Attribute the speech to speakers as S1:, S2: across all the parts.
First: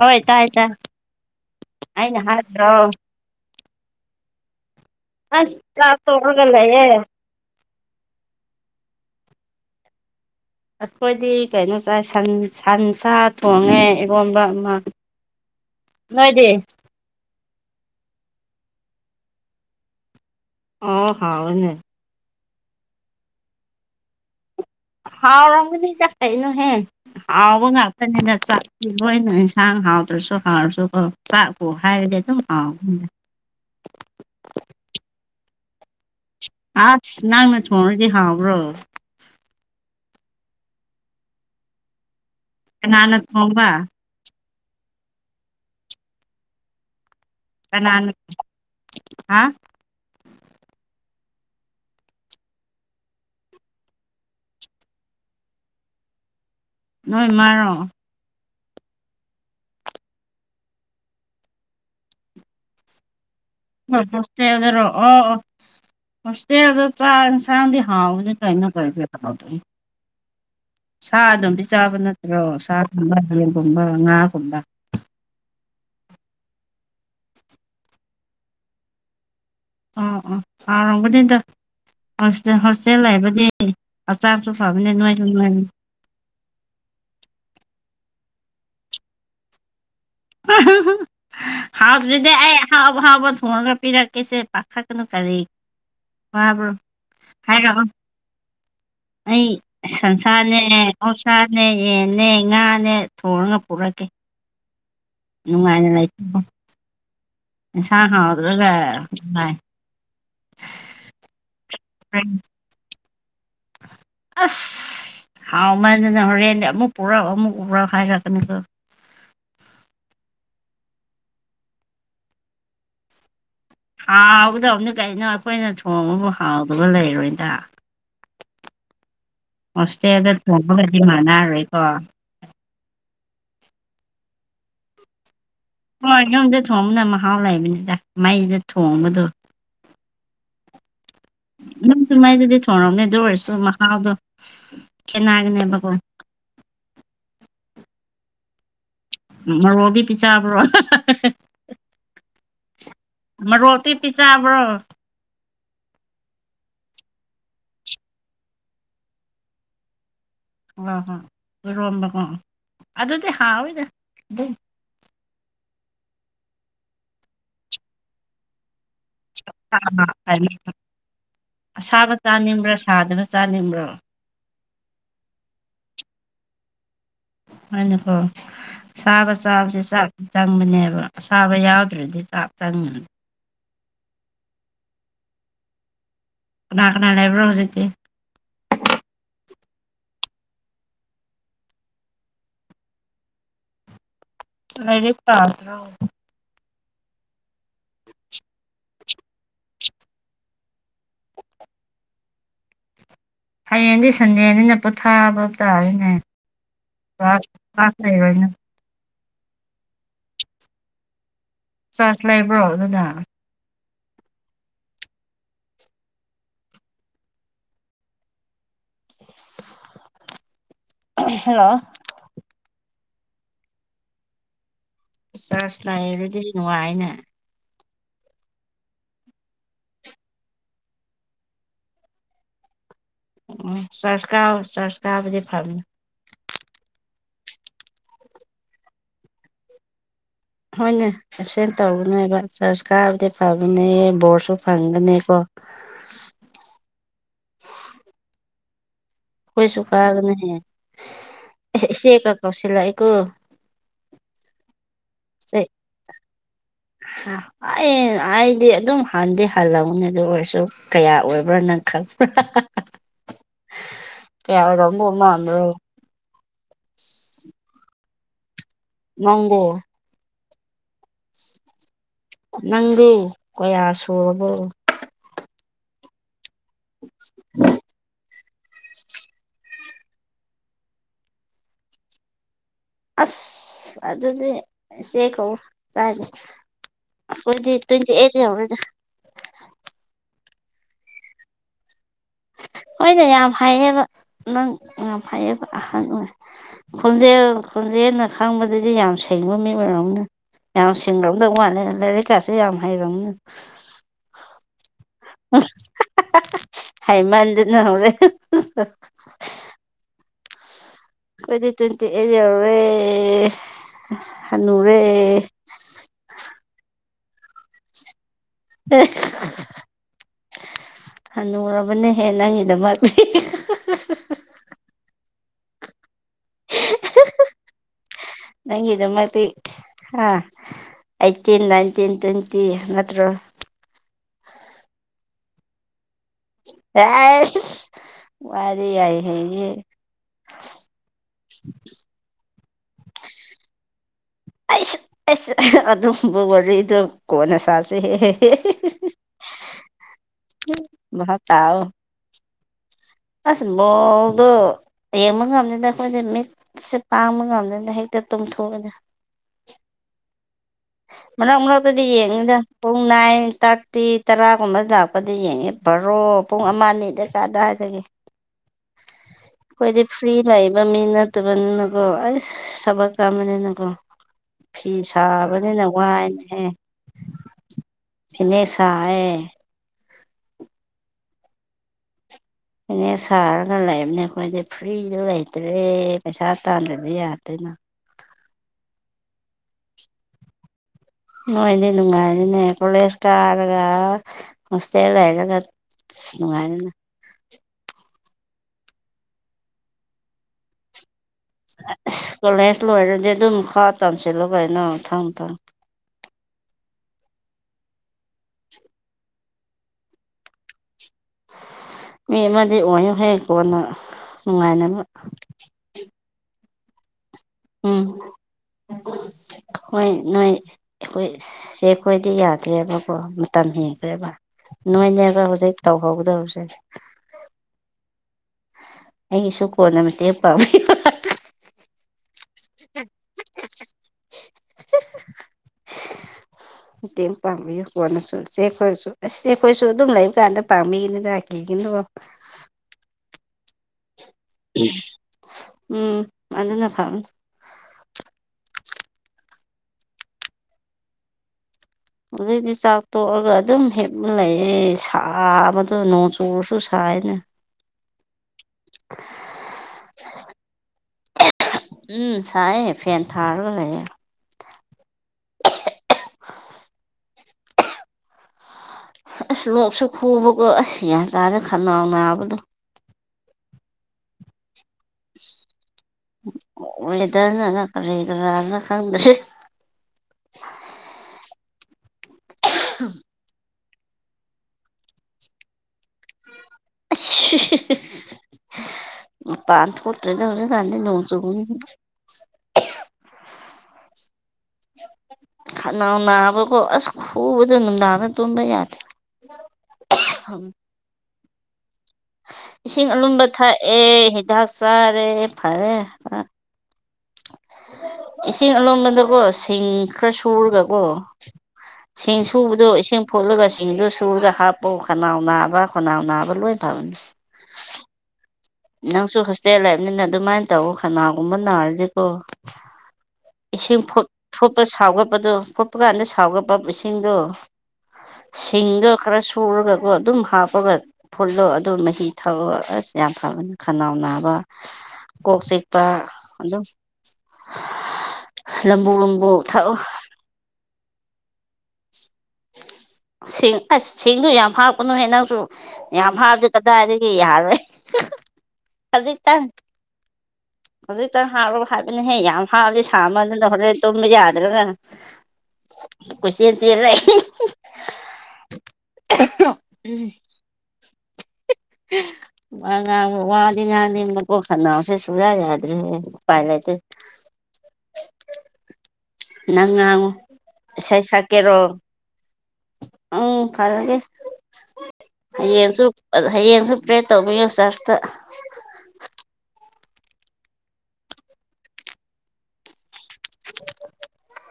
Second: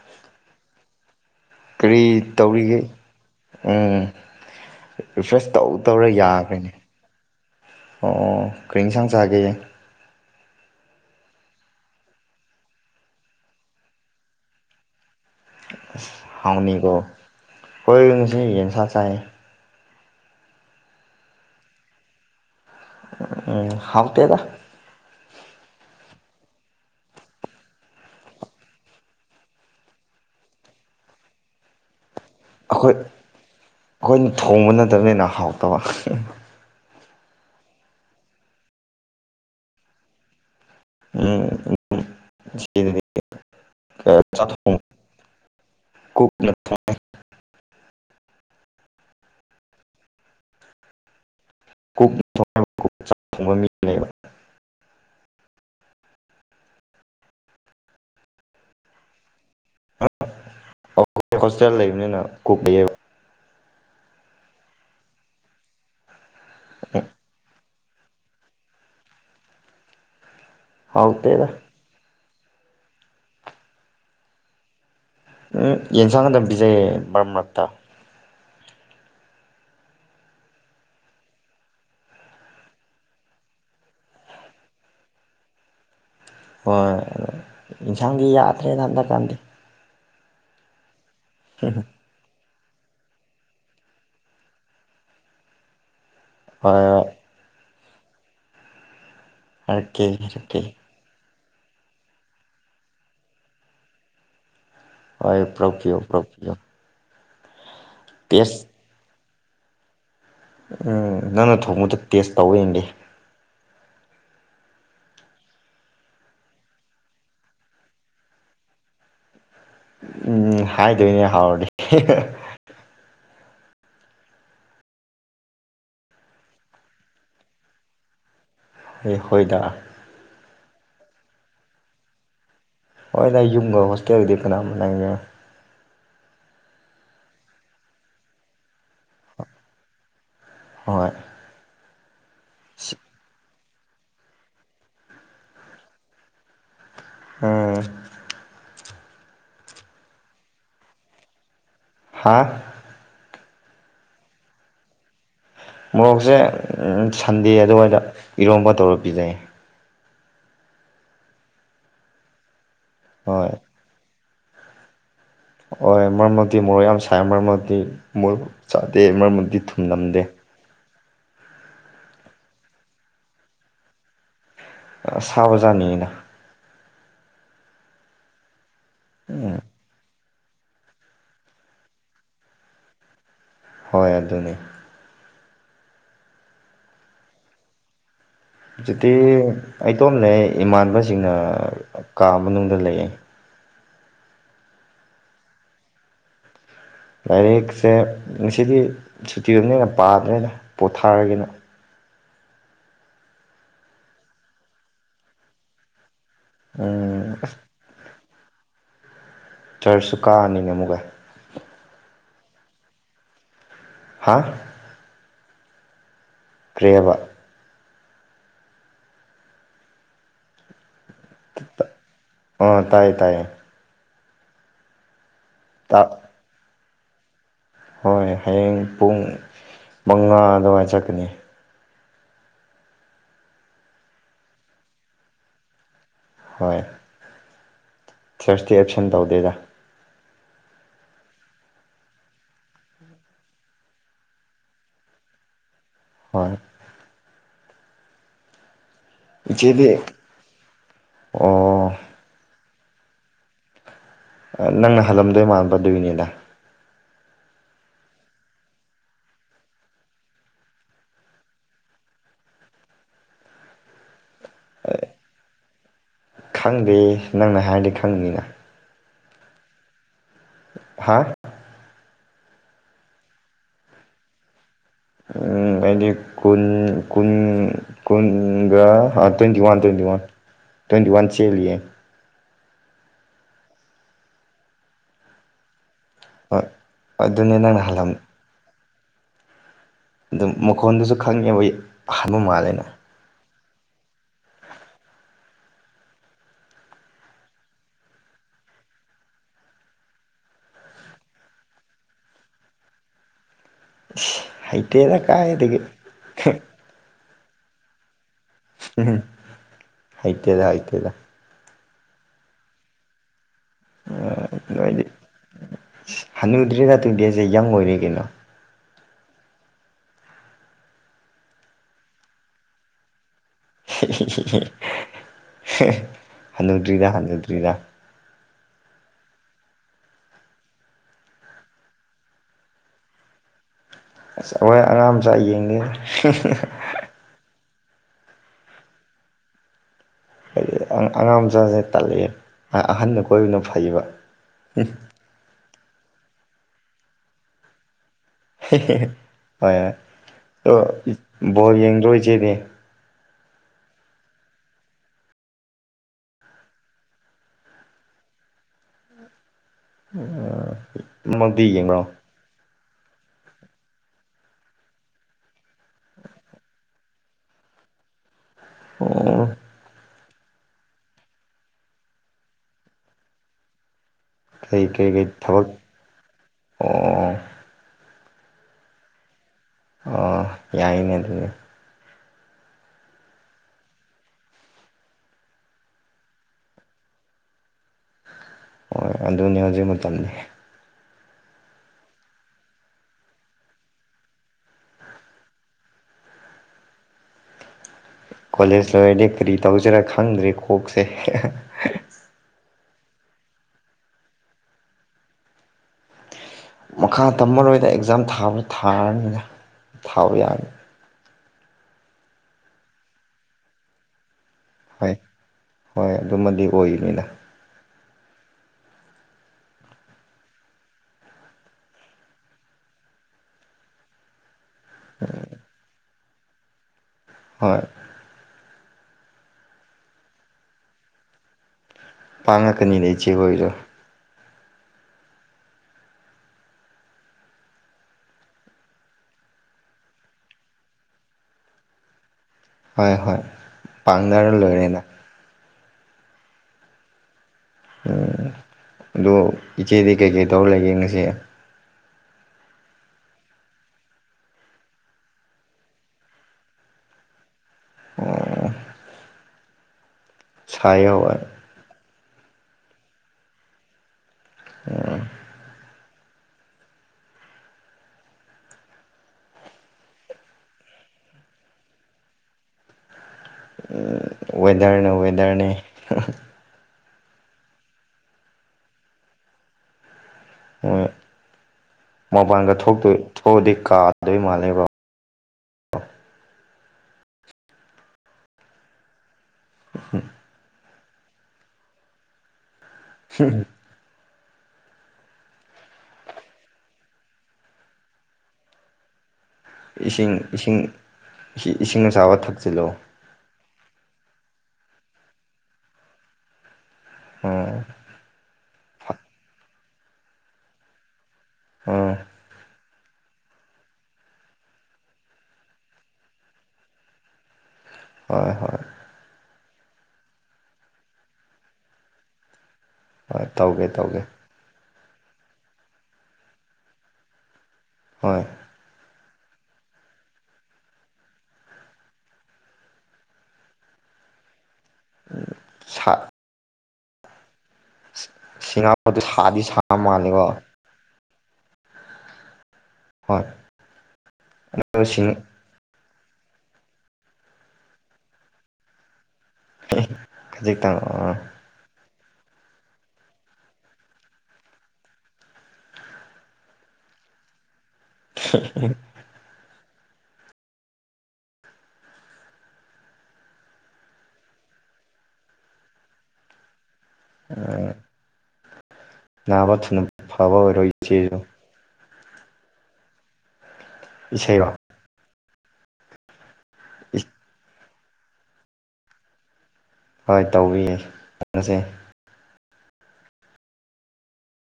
S1: ꯍꯣꯏ ꯇꯥꯏ ꯇꯥꯏ ꯑꯩꯅ
S2: ꯀꯔꯤ
S1: ꯍꯥꯏꯗ꯭ꯔꯣ
S2: ꯇꯧꯔꯤꯒꯦ ꯎꯝ ꯔꯤꯐ꯭ꯔꯦꯁ
S1: ꯑꯁ
S2: ꯇꯧ
S1: ꯆꯥꯛ
S2: ꯇꯧꯔ
S1: ꯇꯣꯛꯔꯒ
S2: ꯌꯥꯈ꯭ꯔꯦꯅꯦ
S1: ꯂꯩꯌꯦꯦ
S2: ꯑꯣ ꯀꯩ ꯏꯟꯁꯥꯡ ꯆꯥꯒꯦ
S1: ꯑꯩꯈꯣꯏꯗꯤ ꯀꯩꯅꯣ ꯆꯥꯏ ꯁꯟ ꯁꯟ ꯁꯥꯥ ꯊꯣꯡꯉꯦ ꯏꯔꯣꯟꯕ ꯑꯃ
S2: ꯑꯁ
S1: ꯅꯣꯏꯗꯤ
S2: ꯍꯥꯎꯅꯤꯀꯣ ꯈꯣꯏ ꯉꯁꯤ ꯌꯦꯟꯁꯥ ꯆꯥꯏ
S1: ꯑꯣ ꯍꯥꯎꯒꯅꯦ
S2: ꯎꯝ ꯍꯥꯎꯇꯦꯗ
S1: ꯍꯥꯎꯔꯝꯒꯅꯤꯗ ꯀꯩꯅꯣꯍꯦ ꯍꯥꯎꯕ ꯉꯥꯛꯇꯅꯤꯅ ꯆꯥꯛꯇ ꯂꯣꯏꯅ ꯏꯟꯁꯥꯡ ꯍꯥꯎꯗ꯭ꯔꯁꯨ ꯍꯥꯎꯔꯁꯨ ꯆꯥꯛꯄꯣ ꯍꯥꯏꯔꯗꯤ ꯑꯗꯨꯝ
S2: ꯑꯩꯈꯣꯏ
S1: ꯍꯥꯎꯕꯅꯤꯗ
S2: ꯑꯩꯈꯣꯏꯅ ꯊꯣꯡꯕ ꯅꯠꯇꯕꯅꯤꯅ ꯍꯥꯎꯇꯕ
S1: ꯑꯁ ꯅꯪꯅ ꯊꯣꯡꯔꯗꯤ ꯍꯥꯎꯕ꯭ꯔꯣ
S2: ꯎꯝ
S1: ꯀꯅꯥꯅ ꯊꯣꯡꯕ
S2: [unintelligible] [unintelligible] [unintelligible]
S1: [unintelligible] ꯍꯥ
S2: [unintelligible]
S1: ꯅꯣꯏ ꯃꯥꯔꯣ
S2: [unintelligible] ꯍꯣꯁꯇꯦꯜ ꯂꯩꯕꯅꯤꯅ ꯀꯨꯛ ꯂꯩꯌꯦꯕ
S1: ꯍꯣꯁꯇꯦꯜꯗꯔꯣ ꯑꯣ ꯑꯣ ꯑꯣ ꯍꯣꯁꯇꯦꯜꯗ ꯆꯥꯛ ꯏꯟꯁꯥꯡꯗꯤ ꯍꯥꯎꯕꯅꯤ
S2: ꯍꯥꯎꯇꯦꯗ
S1: [unintelligible] ꯆꯥꯕ ꯅꯠꯇ꯭ꯔꯣ ꯁꯥꯒꯨꯝꯕ ꯌꯦꯟꯒꯨꯝꯕ ꯉꯥꯒꯨꯝꯕ
S2: ꯎꯝ ꯌꯦꯟꯁꯥꯡ ꯑꯗꯨꯝ ꯄꯤꯖꯩꯌꯦ ꯃꯔꯛ ꯃꯔꯛꯇ
S1: ꯑꯣ ꯑꯣ ꯍꯥꯎꯔꯝꯒꯅꯤꯗ ꯍꯣꯁ ꯍꯣꯁꯇꯦꯜ ꯂꯩꯕꯗꯤ ꯍꯛꯆꯥꯡꯁꯨ ꯐꯕꯅꯦ ꯅꯣꯏꯁꯨ ꯅꯣꯏꯕꯅꯤ
S2: ꯍꯣꯏ ꯑꯗꯣ ꯌꯦꯟꯁꯥꯡꯗꯤ ꯌꯥꯗ꯭ꯔꯦꯅ ꯍꯟꯗꯛ ꯀꯥꯟꯗꯤ
S1: [unintelligible]
S2: [unintelligible]
S1: ꯍꯥꯎꯇ꯭ꯔꯗꯤ ꯑꯩ ꯑꯍꯥꯎ ꯑꯍꯥꯎꯕ ꯊꯣꯡꯔꯒꯥ ꯄꯤꯔꯛ ꯀꯦꯁꯦ ꯄꯥꯈꯠ ꯀꯅꯨ ꯀꯔꯤ ꯋꯥꯕ꯭ꯔꯣ
S2: ꯍꯣꯏ ꯍꯣꯏ
S1: ꯍꯥꯏꯔꯛꯑꯣ ꯑꯩ
S2: ꯍꯥꯏꯔꯛꯀꯦ
S1: ꯁꯟꯁꯥꯅꯦ
S2: ꯍꯥꯏꯔꯛꯀꯦ
S1: ꯑꯣꯛꯁꯥꯅꯦ ꯌꯦꯟꯅꯦ ꯉꯥꯅꯦ ꯊꯣꯡꯔꯒ ꯄꯨꯔꯛꯀꯦ
S2: ꯍꯣꯏ
S1: ꯅꯨꯡꯉꯥꯏꯅ
S2: ꯄꯨꯔꯛꯄꯤꯌꯣ
S1: ꯂꯩꯊꯣꯛꯑꯣ
S2: ꯄꯨꯔꯛꯄꯤꯌꯣ
S1: ꯏꯟꯁꯥꯡ
S2: ꯇꯦꯁ
S1: ꯍꯥꯎꯗ꯭ꯔꯒ ꯅꯨꯡꯉꯥꯏ
S2: ꯎꯝ ꯅꯪꯅ ꯊꯣꯡꯕꯗ ꯇꯦꯁ ꯇꯧ ꯌꯦꯡꯒꯦ
S1: ꯑꯁ ꯍꯥꯎꯃꯗꯅ ꯍꯣꯔꯦꯟꯗꯤ ꯑꯃꯨꯛ ꯄꯨꯔꯛ ꯑꯃꯨꯛ ꯄꯨꯔꯛ ꯍꯥꯏꯔꯛꯀꯅꯤꯗ
S2: ꯎꯝ ꯍꯥꯏꯗꯣꯏꯅꯦ ꯍꯥꯎꯔꯗꯤ
S1: ꯍꯥꯎꯒꯗꯕꯅꯤ ꯀꯩꯅꯣ ꯑꯩꯈꯣꯏꯅ ꯊꯣꯡꯕꯕꯨ ꯍꯥꯎꯗꯕ ꯂꯩꯔꯣꯏꯗ
S2: ꯑꯩꯈꯣꯏꯗ
S1: ꯍꯣꯁꯇꯦꯗ ꯊꯣꯡꯕꯒꯗꯤ ꯃꯥꯟꯅꯔꯣꯏꯀꯣ
S2: ꯍꯣꯏꯗ ꯌꯨꯝꯒ ꯍꯣꯁꯇꯦꯜꯗꯤ ꯀꯅꯥꯝꯅꯪꯉ
S1: ꯍꯣꯏ ꯌꯨꯝꯗ ꯊꯣꯡꯕꯅ ꯃꯍꯥꯎ ꯂꯩꯕꯅꯤꯗ ꯃꯩꯗ ꯊꯣꯡꯕꯗꯣ
S2: ꯍꯣꯏ
S1: ꯑꯗꯨꯝꯁꯨ ꯃꯩꯗꯨꯗꯤ ꯊꯣꯡꯉꯛꯅꯦ ꯑꯗꯨ ꯑꯣꯏꯔꯁꯨ ꯃꯍꯥꯎꯗꯣ ꯈꯦꯠꯅꯒꯅꯦꯕꯀꯣ
S2: ꯎꯝ
S1: ꯃꯔꯣꯛꯗꯤ ꯄꯤꯆꯥꯥꯕ꯭ꯔꯣ
S2: ꯍꯥ
S1: ꯃꯣꯔꯣꯛꯇꯤ ꯄꯤꯖꯥꯕ꯭ꯔꯣ
S2: ꯃꯣꯔꯣꯛꯁꯦ ꯁꯟꯗꯦ ꯑꯗꯨꯋꯥꯏꯗ ꯏꯔꯣꯝꯕ ꯇꯧꯔ ꯄꯤꯖꯩ
S1: ꯍꯣꯏ ꯍꯣꯏ ꯂꯔꯣꯝꯕꯀꯣ ꯑꯗꯨꯗꯤ
S2: ꯍꯣꯏ
S1: ꯍꯥꯎꯑꯣꯏꯗ ꯑꯗꯨ
S2: ꯍ ꯃꯔꯛ ꯃꯔꯛꯗꯤ ꯃꯔꯣꯛ ꯌꯥꯝ ꯁꯥꯏ ꯃꯔꯛ ꯃꯔꯛꯗꯤ ꯃꯣꯔꯣꯛ ꯆꯥꯗꯦ ꯃꯔꯛ ꯃꯔꯛꯗꯤ ꯊꯨꯝ ꯅꯝꯗꯦ
S1: [unintelligible] ꯑꯁꯥꯕ ꯆꯥꯅꯤꯡꯕ꯭ꯔꯥ ꯁꯥꯗꯕ ꯆꯥꯅꯤꯡꯕ꯭ꯔꯥ
S2: ꯑꯁꯥꯕ ꯆꯥꯅꯤꯡꯉꯤꯅ
S1: ꯍꯥꯏꯅꯤꯀꯣ ꯁꯥꯕ
S2: ꯎꯝ
S1: ꯆꯥꯕꯁꯦ ꯆꯥꯛ ꯆꯪꯕꯅꯦꯕ ꯑꯁꯥꯕ ꯌꯥꯎꯗ꯭ꯔꯗꯤ ꯆꯥꯛ ꯆꯪꯉꯅꯤ
S2: ꯍꯣꯏ ꯑꯗꯨꯅꯤ
S1: ꯀꯅꯥ ꯀꯅꯥ ꯂꯩꯕ꯭ꯔꯣ ꯍꯧꯖꯤꯛꯇꯤ
S2: ꯍꯧꯖꯤꯛꯇꯤ ꯑꯩꯇꯣꯝ ꯂꯩ ꯏꯃꯅꯕꯁꯤꯡꯅ ꯀꯥ ꯃꯅꯨꯡꯗ ꯂꯩ
S1: ꯂꯥꯢꯔꯤꯛ ꯄꯥꯕ꯭ꯔꯣ
S2: ꯂꯥꯏꯔꯤꯛꯁꯦ ꯉꯁꯤꯗꯤ ꯁꯨꯇꯤ ꯑꯣꯕꯅꯤꯅ ꯄꯥꯗ꯭ꯔꯦ ꯄꯣꯊꯥꯔꯒꯦꯅ
S1: ꯍꯌꯦꯡꯗꯤ ꯁꯟꯗꯦꯅꯤꯅ ꯄꯣꯊꯥꯕ ꯇꯥꯔꯦꯅꯦ
S2: ꯎꯝ ꯑꯁ
S1: ꯀ꯭ꯂꯥꯁ ꯂꯩꯔꯣꯏꯅ
S2: ꯆꯔꯁꯁꯨ ꯀꯥꯅꯤꯅꯦ ꯑꯃꯨꯛꯀ
S1: ꯆꯥꯔꯖ ꯂꯩꯕ꯭ꯔꯣ ꯑꯗꯨꯗ
S2: ꯍꯥꯥ ꯀꯔꯤ ꯍꯥꯏꯕ
S1: ꯍꯤꯂꯣ
S2: ꯑꯥ ꯇꯥꯏꯌꯦ ꯇꯥꯏꯌꯦ
S1: ꯆꯥꯔꯖ
S2: ꯇꯥ
S1: ꯂꯩꯔꯗꯤ ꯅꯨꯡꯉꯥꯏꯅꯦ
S2: ꯍꯣꯏ ꯍꯌꯦꯡ ꯄꯨꯡ ꯃꯉꯥ ꯑꯗꯨꯋꯥꯏ ꯆꯠꯀꯅꯤ
S1: ꯎꯝ ꯆꯥꯔꯖ ꯀꯥꯎ ꯆꯥꯔꯖ ꯀꯕꯖꯦ ꯐꯕꯅꯦ
S2: ꯍꯣꯏ ꯆꯥꯔꯖꯇꯤ ꯑꯦꯞꯁꯦꯠ ꯇꯧꯗꯦꯗ
S1: ꯍꯣꯏꯅꯦ ꯑꯦꯞꯁꯦꯟ ꯇꯧꯒꯅꯣ ꯍꯥꯏꯕ ꯆꯥꯔꯆ ꯀꯥꯕꯗꯤ ꯐꯕꯅꯦ ꯕꯣꯔꯁꯨ ꯐꯪꯒꯅꯦ ꯀꯣ
S2: ꯍꯣꯏ
S1: ꯑꯩꯈꯣꯏꯁꯨ
S2: ꯏꯆꯦꯗꯤ
S1: ꯀꯥꯒꯅꯦ ꯍꯦ
S2: ꯑꯣ
S1: ꯏꯆꯦꯒ ꯀꯧꯁꯤꯜꯂꯛꯏꯦꯀꯣ
S2: ꯅꯪꯅ ꯍꯜꯂꯝꯗꯣꯏ ꯃꯥꯟꯕ ꯑꯗꯨꯒꯤꯅꯤꯗ
S1: [unintelligible] ꯑꯩ ꯑꯩꯗꯤ ꯑꯗꯨꯝ ꯍꯥꯟꯗꯤ ꯍꯜꯂꯝꯅꯤ ꯑꯗꯨ ꯑꯣꯏꯔꯁꯨ ꯀꯌꯥ ꯑꯣꯏꯕ꯭ꯔꯥ ꯅꯪ ꯈꯪꯕ꯭ꯔꯥ
S2: [inaudible]
S1: ꯀꯌꯥ ꯑꯣꯏꯔꯝꯗꯣꯏ ꯃꯥꯟꯕ꯭ꯔꯣ
S2: ꯈꯪꯗꯦ ꯅꯪꯅ ꯍꯥꯏꯔꯗꯤ ꯈꯪꯅꯤꯅ
S1: ꯅꯪꯕꯣ
S2: ꯍꯥꯥ
S1: ꯅꯪꯗꯤ ꯀꯌꯥ ꯁꯨꯔꯕꯣ
S2: ꯑꯗꯤ ꯀꯨꯟ
S1: [unintelligible]
S2: ꯀꯨꯡꯒ twenty one twenty one twenty ꯆꯦꯜꯂꯤꯌꯦ
S1: ꯑꯁ ꯑꯗꯨꯗꯤ ꯏꯆꯦ ꯀꯧ [unintelligible]
S2: ꯍꯣꯏ ꯑꯗꯨꯅꯦ
S1: ꯑꯩꯈꯣꯏꯗꯤ
S2: ꯅꯪꯅ
S1: ꯇ꯭ꯋꯤꯟ
S2: ꯍꯜꯂꯝ
S1: ꯏꯥ꯭ꯖꯍꯇ ꯌꯧꯔꯦꯗ
S2: ꯑꯗꯨꯝ ꯃꯈꯣꯟꯗꯨꯁꯨ ꯈꯪꯉꯦꯕ ꯑꯩ ꯑꯍꯥꯜ ꯃꯥꯜꯂꯦꯕ
S1: ꯍꯣꯏꯅꯦ ꯌꯥꯝ ꯍꯥꯏꯌꯦꯕ ꯅꯪ ꯌꯥꯝ ꯍꯥꯏꯌꯦꯕ [unintelligible] ꯈꯣꯟꯖꯦꯜ ꯈꯣꯟꯖꯦꯜꯟꯅ ꯈꯪꯕꯗꯨꯗꯤ ꯌꯥꯝ ꯁꯦꯡꯕ ꯃꯤ ꯑꯣꯏꯔꯝꯒꯅꯤ ꯌꯥꯝ ꯁꯤꯡꯔꯧꯗꯧ ꯃꯥꯜꯂꯦ ꯂꯥꯏꯔꯤꯛ ꯀꯥꯁꯦ ꯌꯥꯝ ꯍꯩꯔꯝꯅꯤ
S2: ꯍꯩꯇꯦꯗ ꯀꯥꯏꯗꯒꯤ
S1: [unintelligible] ꯍꯧꯔꯦ
S2: ꯎꯝ ꯍꯩꯇꯦꯗ ꯍꯥꯇꯦꯗ
S1: ꯑꯩꯗꯤ ꯇ꯭ꯋꯦꯟꯇꯤ ꯏꯥ꯭ꯖꯍꯇ ꯌꯧꯔꯦ ꯍꯅꯨꯔꯦ
S2: ꯅꯣꯏꯗꯤ ꯍꯅꯨꯗ꯭ꯔꯤꯗ ꯇ꯭ꯋꯤꯟꯇꯤ ꯏꯥ꯭ꯖꯍꯇ ꯁꯦ ꯌꯪ ꯑꯣꯏꯔꯤ ꯀꯩꯅꯣ
S1: [unintelligible] ꯍꯅꯨꯔꯕꯅꯍꯦ ꯅꯪꯒꯤꯗꯃꯛ
S2: [unintelligible] ꯍꯜꯅꯨꯗ꯭ꯔꯤꯗ ꯍꯜꯊꯗ꯭ꯔꯤꯗ
S1: ꯅꯪꯒꯤꯗꯃꯛꯇꯤ ꯍꯥ ꯑꯩꯠꯇꯤꯟ ꯅꯥꯟꯏꯇꯤꯟ ꯇ꯭ꯋꯦꯟꯇꯤ ꯅꯠꯇ꯭ꯔꯣ
S2: ꯑꯁ ꯑꯩꯈꯣꯏ ꯑꯉꯥꯡ ꯃꯆꯥ ꯌꯦꯡꯗ
S1: [unintelligible]
S2: ꯍꯥꯏꯗꯤ ꯑꯉꯥꯡ ꯃꯆꯥꯁꯦ ꯇꯠꯂꯛꯑꯦ ꯑꯍꯟꯅ ꯀꯣꯏꯕꯅ ꯐꯩꯌꯦꯕ
S1: ꯑꯁ ꯑꯗꯨꯝꯕ ꯋꯥꯔꯤꯗꯣ ꯀꯣꯟꯅ ꯁꯥꯁꯦꯍꯦꯍꯦ
S2: [unintelligible] ꯍꯣꯏ ꯍꯣꯏ ꯑꯣ
S1: ꯚꯥꯞ
S2: ꯕꯣꯜ
S1: ꯇꯥꯎ
S2: ꯌꯦꯡꯗꯔꯣ ꯏꯆꯦꯗꯤ
S1: ꯑꯁ ꯕꯣꯜꯗꯣ ꯌꯦꯡꯕ ꯉꯝꯗꯦꯗ ꯑꯩꯈꯣꯏꯗꯤ ꯃꯤꯠ ꯃꯤꯠꯁꯦ ꯄꯥꯡꯕ ꯉꯝꯗꯅ ꯍꯦꯛꯇ ꯇꯨꯝꯊꯣꯛꯑꯗ
S2: ꯑ
S1: ꯃꯅꯥꯛ ꯃꯅꯥꯛꯇꯗꯤ ꯌꯦꯡꯉꯤꯗ ꯄꯨꯡ ꯅꯥꯏꯟ ꯊꯥꯔꯇꯤ ꯇꯔꯥꯒꯨꯝꯕ ꯂꯥꯛꯄꯗꯗꯤ ꯌꯦꯡꯉꯦ ꯕꯥꯔꯣ ꯄꯨꯡ ꯑꯃ ꯑꯅꯤꯗ ꯆꯥ ꯑꯗꯨ꯭ꯋꯥꯏꯗꯒꯤ
S2: ꯑꯣ
S1: ꯑꯩꯈꯣꯏꯗꯤ ꯐ꯭ꯔꯤ ꯂꯥꯛꯏꯕ ꯃꯤ ꯅꯠꯇꯕꯅꯤꯅꯀꯣ ꯑꯩꯁ ꯊꯕꯛ ꯆꯝꯕꯅꯤꯅꯀꯣ
S2: ꯀꯩ
S1: ꯐꯤ
S2: ꯀꯩ ꯀꯩ ꯊꯕꯛ
S1: ꯁꯥꯕꯅꯤꯅ ꯋꯥꯏꯅꯦꯍꯦ
S2: ꯑꯣ
S1: ꯐꯅꯦꯁꯑ
S2: ꯑ ꯌꯥꯏꯅꯦ ꯑꯗꯨꯗꯤ
S1: ꯑꯅꯦ ꯁꯥꯔꯒ ꯂꯩꯕꯅꯦ ꯑꯩꯈꯣꯏꯗꯤ ꯐ꯭ꯔꯤꯗ ꯂꯩꯇ꯭ꯔꯦ ꯄꯩꯁꯥ ꯇꯥꯟꯗꯗꯤ ꯌꯥꯗꯣꯏꯅ
S2: ꯍꯣꯏ ꯑꯗꯨꯅꯦ ꯍꯧꯖꯤꯛ ꯃꯇꯝꯗꯤ
S1: ꯅꯣꯏꯅꯦ ꯅꯨꯡꯉꯥꯏꯔꯤꯅꯦ ꯀꯣꯂꯦꯖ ꯀꯥꯔꯒ ꯍꯣꯁꯇꯦꯜ ꯂꯩꯔꯒ ꯅꯨꯡꯉꯥꯏꯅ
S2: ꯀꯣꯂꯦꯖ ꯂꯣꯏꯔꯗꯤ ꯀꯔꯤ ꯇꯧꯁꯤꯔꯥ ꯈꯪꯗ꯭ꯔꯦ ꯀꯣꯛꯁꯦ
S1: ꯑꯁ ꯀꯣꯜꯍꯦꯁ ꯂꯣꯏꯔꯗꯤ ꯑꯗꯨꯝ ꯈꯔ ꯇꯝꯁꯤꯜꯂꯨ ꯀꯩꯅꯣ ꯊꯪ ꯊꯪ
S2: ꯃꯈꯥ ꯇꯝꯃꯔꯣꯏꯗ ꯑꯦꯛꯖꯥꯝ ꯊꯥꯕ ꯊꯥꯔꯅꯤꯅ ꯊꯥꯕ ꯌꯥꯅꯤꯅꯤ
S1: ꯃꯤ ꯑꯃꯗꯤ ꯑꯣꯏꯌꯨ ꯍꯦꯛ ꯀꯣꯟꯅ ꯅꯨꯡꯉꯥꯏꯅ
S2: ꯍꯣꯏ ꯍꯣꯏ ꯑꯗꯨꯃꯗꯤ ꯑꯣꯏꯅꯤꯅ
S1: ꯎꯝ ꯍꯣꯏ ꯅꯣꯏ ꯑꯩꯈꯣꯏ ꯁꯦ ꯑꯩꯈꯣꯏꯗꯤ ꯌꯥꯗ꯭ꯔꯦꯕꯀꯣ ꯃꯇꯝ ꯍꯦꯟꯈ꯭ꯔꯦꯕ ꯅꯣꯏꯅꯦꯕ ꯍꯧꯖꯤꯛ ꯇꯧꯍꯧꯗꯧꯁꯦ
S2: ꯍꯣꯏ
S1: ꯑꯩꯒꯤꯁꯨ ꯀꯣꯟꯅ ꯃꯇꯦꯡ ꯄꯥꯡꯏ
S2: ꯄꯥꯡꯉꯛꯀꯅꯤꯗ ꯏꯆꯦ ꯍꯣꯏꯔꯣ
S1: ꯃꯇꯦꯡ ꯄꯥꯡꯕꯤꯌꯨ ꯀꯣꯟꯅꯁꯨ ꯆꯦꯈꯣꯏꯅꯁꯨ ꯑꯁ ꯆꯦ ꯑꯩꯈꯣꯏꯁꯨ ꯑꯗꯨꯝ ꯂꯩꯕ ꯀꯥꯟꯗ ꯄꯥꯡꯕꯤꯒꯅꯤꯗ ꯀꯤꯒꯤꯅꯕ
S2: ꯍꯣꯏ ꯍꯣꯏ ꯄꯥꯡꯅꯔ ꯂꯣꯏꯔꯦꯅ
S1: ꯎꯝ ꯑꯗꯨꯅ ꯐꯥꯎꯅꯤ
S2: ꯑꯗ ꯏꯆꯦꯗꯤ ꯀꯩꯀꯩ ꯇꯧꯔ ꯂꯩꯒꯦ ꯉꯁꯤꯦ
S1: ꯍꯧꯖꯤꯛꯇꯤ ꯆꯥꯛ ꯇꯣꯛꯑꯒ ꯑꯗꯨꯝ ꯍꯦꯞꯅ ꯂꯩꯌꯦ ꯁꯥꯕꯗꯣ ꯅꯣꯡ ꯆꯨꯔꯁꯨ ꯁꯥꯏꯅ
S2: ꯑꯣ
S1: [unintelligible]
S2: ꯁꯌꯋ
S1: ꯎꯝ ꯁꯥꯏꯌꯦꯦ ꯐꯦꯟ ꯊꯥꯔꯒ ꯂꯩ
S2: ꯎꯝ
S1: [unintelligible] ꯑꯁ ꯂꯣꯛꯁꯨ ꯈꯨꯕꯒꯣ ꯑꯁ ꯒ꯭ꯌꯥꯟ ꯇꯥꯔꯦ ꯈꯅꯥꯎ ꯅꯥꯕꯗꯣ
S2: ꯋꯦꯗꯔꯅꯦ ꯋꯦꯗꯔꯅꯦ
S1: ꯋꯦꯗꯔꯅꯅ ꯀꯔꯗ꯭ꯔꯥꯅ ꯈꯪꯗ꯭ꯔꯦ
S2: ꯍꯣꯏ ꯃꯄꯥꯟꯒ ꯊꯣꯛꯇꯣꯏ ꯊꯣꯛꯑꯗꯤ ꯀꯥꯗꯣꯏ ꯃꯥꯜꯂꯦꯕꯣ
S1: ꯄꯥꯟꯊ ꯄꯣꯇ꯭ꯔꯗ ꯍꯧꯖꯤꯁꯨ ꯈꯗ ꯂꯨꯅ ꯁ
S2: ꯍ
S1: ꯈꯅꯥ ꯅꯥꯕꯒꯣ ꯑꯁ ꯈꯨꯕ ꯑꯗꯨ ꯅꯥꯅ ꯇꯨꯝꯕ ꯌꯥꯗ꯭ꯔꯦ
S2: ꯏꯁꯤꯡ ꯏꯁꯤꯡ ꯏꯁꯤꯡꯅ ꯆꯥꯕ
S1: ꯏꯁꯤꯡ ꯑꯨꯝꯕ ꯊꯛꯑꯦ ꯍꯤꯗꯥꯛ ꯆꯥꯔꯦ ꯐꯔꯦ
S2: ꯎꯝ
S1: ꯏꯁꯤꯡ ꯑꯂꯣꯝꯕꯗꯀꯣ ꯁꯤꯡ ꯈꯔ ꯁꯨꯔꯒꯀꯣ
S2: ꯎꯝ
S1: ꯁꯤꯡ ꯁꯨꯕꯗꯣ ꯏꯁꯤꯡ ꯐꯣꯠꯂꯒ ꯁꯤꯡꯗꯨ ꯁꯨꯔꯒ ꯍꯥꯞꯄꯨ ꯈꯅꯥꯎ ꯅꯥꯕ ꯈꯅꯥꯎ ꯅꯥꯕ ꯂꯣꯏ ꯐꯕꯅꯤ
S2: ꯍꯣꯏ ꯍꯣꯏ
S1: ꯅꯪꯁꯨ ꯍꯣꯁꯇꯦꯜ ꯂꯥꯏꯕꯅꯤꯅ ꯑꯗꯨꯃꯥꯏꯅ ꯇꯧꯕ ꯀꯅꯥꯒꯨꯝꯕ ꯅꯥꯔꯗꯤꯀꯣ
S2: ꯍꯣꯏ ꯇꯧꯒꯦ
S1: ꯏꯁꯤꯡ
S2: ꯇꯧꯒꯦ
S1: ꯐꯣꯄ ꯁꯥꯎꯒꯠꯄꯗꯣ ꯈꯣꯠꯄ ꯀꯥꯟꯗ ꯁꯥꯎꯒꯠꯄ ꯏꯁꯤꯡꯗꯣ
S2: ꯍꯣꯏ
S1: ꯁꯤꯡꯒ ꯈꯔ ꯁꯨꯔꯒꯀꯣ ꯑꯗꯨꯝ ꯍꯥꯞꯄꯒ ꯐꯨꯜꯂꯣ ꯑꯗꯨ ꯃꯍꯤ ꯊꯛꯔꯑꯣ ꯑꯁ ꯌꯥꯝ ꯐꯕꯅ ꯈꯅꯥꯎ ꯅꯥꯕ ꯀꯣꯛ ꯁꯛꯄ
S2: ꯁꯥ
S1: ꯑꯗꯨꯝ ꯂꯕꯨ
S2: ꯁꯤꯡꯉꯥꯕꯗꯣ
S1: ꯂꯕꯨ
S2: ꯁꯥꯗꯤ ꯁꯥ
S1: ꯊꯛ
S2: ꯃꯥꯜꯂꯦꯀꯣ ꯍꯣꯏ
S1: ꯁꯤꯡ ꯑꯁ ꯁꯤꯡꯗ ꯌꯥꯝ
S2: ꯑꯗꯣ
S1: ꯍꯥꯞꯄꯅꯨ ꯍꯦ
S2: ꯁꯤꯡ
S1: ꯅꯪꯁꯨ ꯌꯥꯝ ꯐꯕꯗꯤ ꯀꯗꯥꯏꯗꯒꯤ ꯌꯥꯔꯦ ꯈꯖꯤ ꯇꯥꯏ
S2: ꯈꯖꯤꯛꯇꯪ
S1: ꯍꯧꯖꯤꯛꯇ ꯍꯥꯥꯎꯔꯣ ꯍꯥꯏꯕꯅꯤꯍꯦꯛ ꯌꯥꯝ ꯍꯥꯥꯎꯕꯗꯤ ꯁꯥꯃꯅꯤꯅ ꯍꯣꯔꯦꯟ ꯇꯨꯝꯕ ꯌꯥꯗ꯭ꯔꯒ ꯈꯨꯁꯤꯟꯁꯤꯔꯦ
S2: ꯍ ꯍ
S1: ꯎ
S2: [inaudible]
S1: ꯃꯥ ꯉꯍ ꯋꯥꯗꯤ ꯉꯍꯥꯟꯗꯤ ꯃꯀꯣꯛ ꯈꯅꯥꯎꯁꯦ ꯁꯨꯌꯥ ꯌꯥꯗ꯭ꯔꯦ ꯎꯄꯥꯏ ꯂꯩꯇꯦ
S2: ꯎ ꯅꯥꯕ ꯊꯨꯅ ꯐꯕ ꯑꯣꯏꯔꯣ ꯏꯆꯦꯁꯨ
S1: ꯀꯔꯣ ꯎ ꯐꯔꯒꯦ
S2: ꯏꯁꯩꯔꯣ
S1: ꯍꯌꯦꯡꯁꯨ ꯍꯌꯦꯡꯁꯨ ꯄ꯭ꯔꯦ ꯇꯧꯕꯤꯌꯣ ꯆꯔꯁꯇ
S2: ꯍꯣꯏ ꯇꯧꯕꯤꯌꯦꯦ ꯌꯦꯡꯁꯦ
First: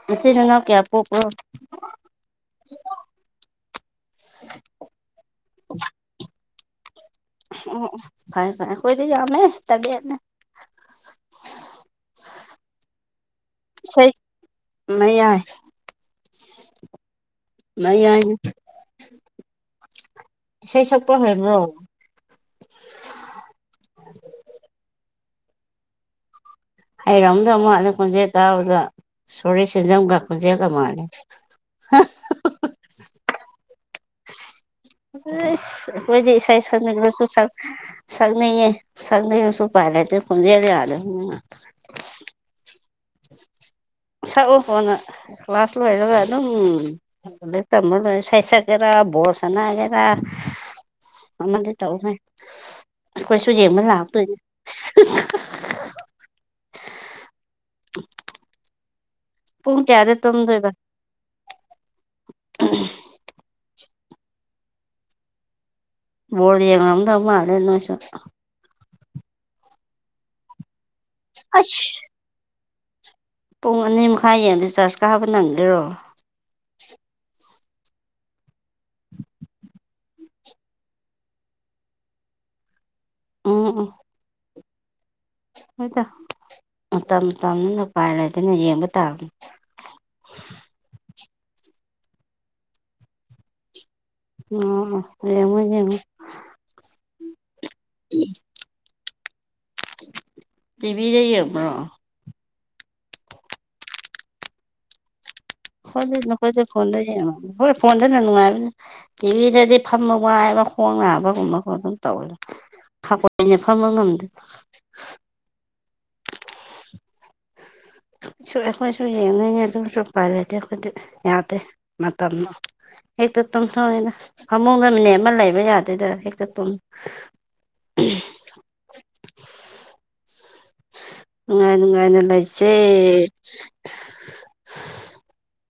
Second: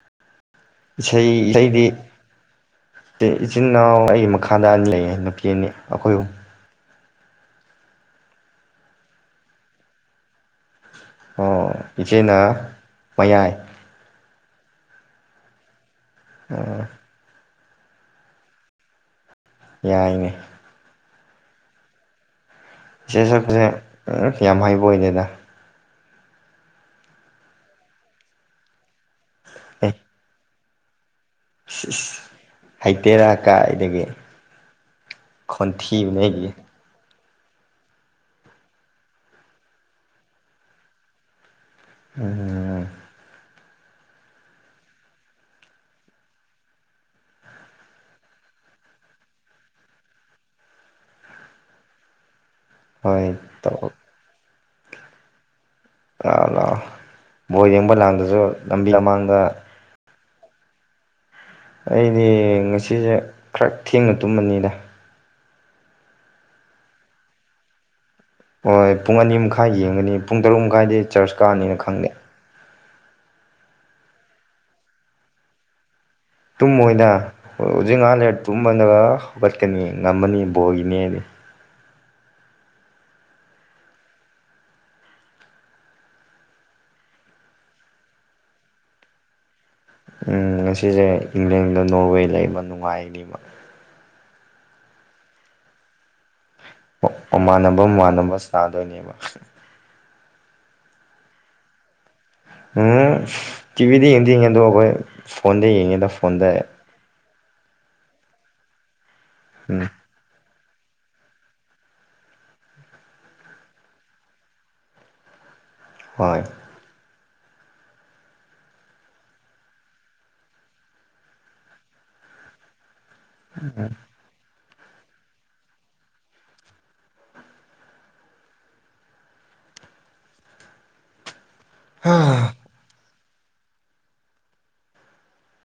S1: ꯃꯁꯤ ꯅ ꯀꯌꯥ ꯄꯣꯛꯄ꯭ꯔꯣ
S2: ꯏꯁꯩ ꯏꯁꯩꯗꯤ ꯏꯆꯤꯟ ꯏꯅꯥꯎ ꯑꯩꯒꯤ ꯃꯈꯥꯗ ꯑꯅꯤ ꯂꯩꯌꯦ ꯅꯨꯄꯤ ꯑꯅꯤ ꯑꯩꯈꯣꯏꯕꯨ
S1: ꯑꯣ ꯑꯣ ꯐꯔꯦ ꯐꯔꯦ ꯑꯩꯈꯣꯏꯗꯤ ꯌꯥꯝꯃꯦ ꯇꯔ‌ꯦꯠꯅ‌ꯦ
S2: ꯑꯣ ꯏꯆꯦꯅ ꯃꯌꯥꯏ
S1: ꯏꯁꯩ ꯃ ꯌꯥꯏ
S2: ꯑ
S1: ꯃꯌꯥꯏꯅ‌ꯦ
S2: ꯌꯥꯏꯅꯦ
S1: ꯏꯁꯩ ꯁꯣꯛꯄ ꯍꯩꯕ꯭ꯔꯣ
S2: ꯏꯁꯩ ꯁꯛꯄꯁꯦ ꯌꯥꯝ ꯍꯩꯕ ꯑꯣꯏꯗ‌ꯦꯗ
S1: ꯍꯩꯔꯝꯗꯧ ꯃꯥꯜꯂꯦ ꯈꯣꯟꯖꯦꯜ ꯇꯥꯕꯗ ꯁꯣꯔꯤ ꯁꯦꯟꯖꯝꯒ ꯈꯣꯟꯖꯦꯜꯒ ꯃꯥꯂꯦ
S2: ꯍꯩꯇꯦꯗ ꯀꯥꯏꯗꯒꯤ
S1: ꯏꯁ
S2: ꯈꯣꯟꯊꯤꯕꯅꯦ
S1: ꯑꯩꯈꯣꯏꯗꯤ
S2: ꯑꯩꯒꯤ
S1: ꯏꯁꯩ ꯁꯛꯅꯤꯡꫪꯁꯨ ꯁꯛꯅꯤꯡꯉꯦ ꯁꯛꯅꯤꯡꯉꯁꯨ ꯎꯄꯥꯏ ꯂꯩꯇ‌ꯦ ꯈꯨꯟꯖꯦꯜ ꯌꯥꯗꯝꯅꯤꯅ
S2: ꯑꯥ
S1: ꯁꯛꯑꯣ ꯀ‌ꯣꯟꯅ ꯀ꯭ꯂꯥꯁ ꯂꯣꯏꯔꯒ ꯑꯗꯨꯝ ꯇꯝꯃ ꯂꯣꯏꯔꯦ ꯁꯩ ꯁꯛꯀ‌ꯦꯔꯥ ꯕꯣꯜ ꯁꯥꯅꯒꯦꯔꯥ ꯑꯃꯗꯤ ꯇꯧꯍ‌ꯦ
S2: ꯍꯣꯏ
S1: ꯑꯩꯈꯣꯏꯁꯨ ꯌꯦꯡꯕ
S2: ꯇꯧ
S1: ꯂꯥꯛꯇꯣꯏꯅꯦ [unintelligible]
S2: ꯂꯥꯛꯑꯣ ꯂꯥꯛꯑꯣ ꯕꯣꯜ ꯌꯦꯡꯕ ꯂꯥꯡꯗꯁꯨ ꯂꯝꯕꯤ ꯂꯃꯥꯡꯗ
S1: ꯄꯨꯡ ꯀꯌꯥꯗ ꯇꯨꯝꯗꯣꯏꯕ
S2: ꯑꯩꯗꯤ ꯉꯁꯤꯁꯦ ꯈꯔ ꯊꯦꯡꯅ ꯇꯨꯝꯃꯅꯤꯗ
S1: ꯕ‌ꯦꯌꯦꯡ ꯉꯗꯑꯗꯅꯣꯏꯁꯨ
S2: ꯍꯣꯏ ꯄꯨꯡ ꯑꯅꯤ ꯃꯈꯥꯏ ꯌꯦꯡꯒꯅꯤ ꯄꯨꯡ ꯇꯔꯨꯛ ꯃꯈꯥꯏꯗꯤ ꯆꯔꯁ ꯀꯥꯅꯤꯅ
S1: ꯑꯩꯁ
S2: ꯈꯪꯗꯦ
S1: ꯄꯨꯡ ꯑꯅꯤ ꯃꯈꯥꯏ ꯌ‌ꯦꯡꯉꯗꯤꯌꯦ ꯆꯥꯔꯖ ꯀꯥꯕ ꯅꯪꯗꯦꯔꯣ
S2: ꯇꯨꯝꯃꯣꯏꯗ ꯍꯧꯖꯤꯛ ꯉꯍꯥꯛ ꯂꯩꯔꯒꯇꯨꯝꯃꯒ ꯍꯧꯒꯠꯀꯅꯤ ꯉꯝꯃꯅꯤ ꯕꯣꯜꯒꯤꯅ‌ꯦ ꯗꯤ
S1: ꯎꯝ ꯎ ꯍꯣꯏꯗ ꯃꯇꯝ ꯃꯇꯝꯅꯤꯅ ꯎꯄꯥꯏ ꯂꯩꯇ‌ꯦꯅ‌ꯦ ꯌꯦꯡꯕ ꯇꯥꯕꯅꯤ
S2: ꯉꯁꯤꯁꯦ ꯏꯪꯂꯦꯟꯒ ꯅꯣꯔꯋꯦꯒ ꯂꯩꯕ ꯅꯨꯡꯉꯥꯏꯅꯤꯕ
S1: ꯑ‌ꯣ ꯌ‌ꯦꯡꯉ‌ꯣ ꯌ‌ꯦꯡꯉ‌ꯦ
S2: ꯃꯃꯥꯟꯅꯕ ꯃꯃꯥꯟꯅꯕ ꯁ꯭ꯅꯥꯗꯣꯏꯅꯦꯕ
S1: ꯇꯤꯚꯤꯗ ꯌꯦꯡꯕ꯭ꯔꯣ
S2: ꯎꯝ ꯇꯤꯚꯤꯗꯤ ꯌꯦꯡꯗꯤ ꯌ‌ꯦꯡꯉ‌ꯦ ꯑꯗꯧꯈꯣꯏ
S1: ꯍꯣꯏ ꯅꯈꯣꯏꯁ‌ꯦ ꯐ‌ꯣꯟꯗ ꯌ‌ꯦꯡꯉꯝꯅꯤ ꯍ‌ꯣꯏ ꯐꯣꯟꯗꯅ ꯅꯨꯡꯉꯥꯏꯕꯅ‌ꯦ ꯇꯤꯚꯤꯗꯗꯤ
S2: ꯎꯝ
S1: ꯐꯝꯕ ꯋꯥꯏꯕ ꯈꯣꯡ ꯅꯥꯕꯒꯨꯝꯕ ꯈ‌ꯣꯠꯄ ꯇꯧꯕꯅ‌‍‌ꯦ ꯍꯀꯣꯏꯅ ꯐꯝꯕ ꯉꯝꯗꯦ
S2: ꯍꯣꯏ [inaudible]
S1: ꯁꯨ ꯑꯩꯈꯣꯏꯁꯨꯨ ꯌꯦꯡꯅꯤꯡꯉ‌ꯦ ꯑꯗꯨꯁꯨ ꯎꯄꯥꯏ ꯂꯩꯇ‌ꯦ ꯑꯩꯈꯣꯏꯗꯤ ꯌꯥꯗꯦ ꯃꯇꯝ [unintelligible] ꯐꯃꯨꯡꯗ ꯃꯅꯤꯠ ꯑꯃ ꯂꯩꯕ ꯌꯥꯗꯦꯗ ꯍꯦꯛꯇ ꯇꯨꯝꯃ‌ꯦ ꯅꯨꯡꯉꯥꯏ ꯅꯨꯡꯉꯥꯏꯅ ꯂꯩꯁꯦ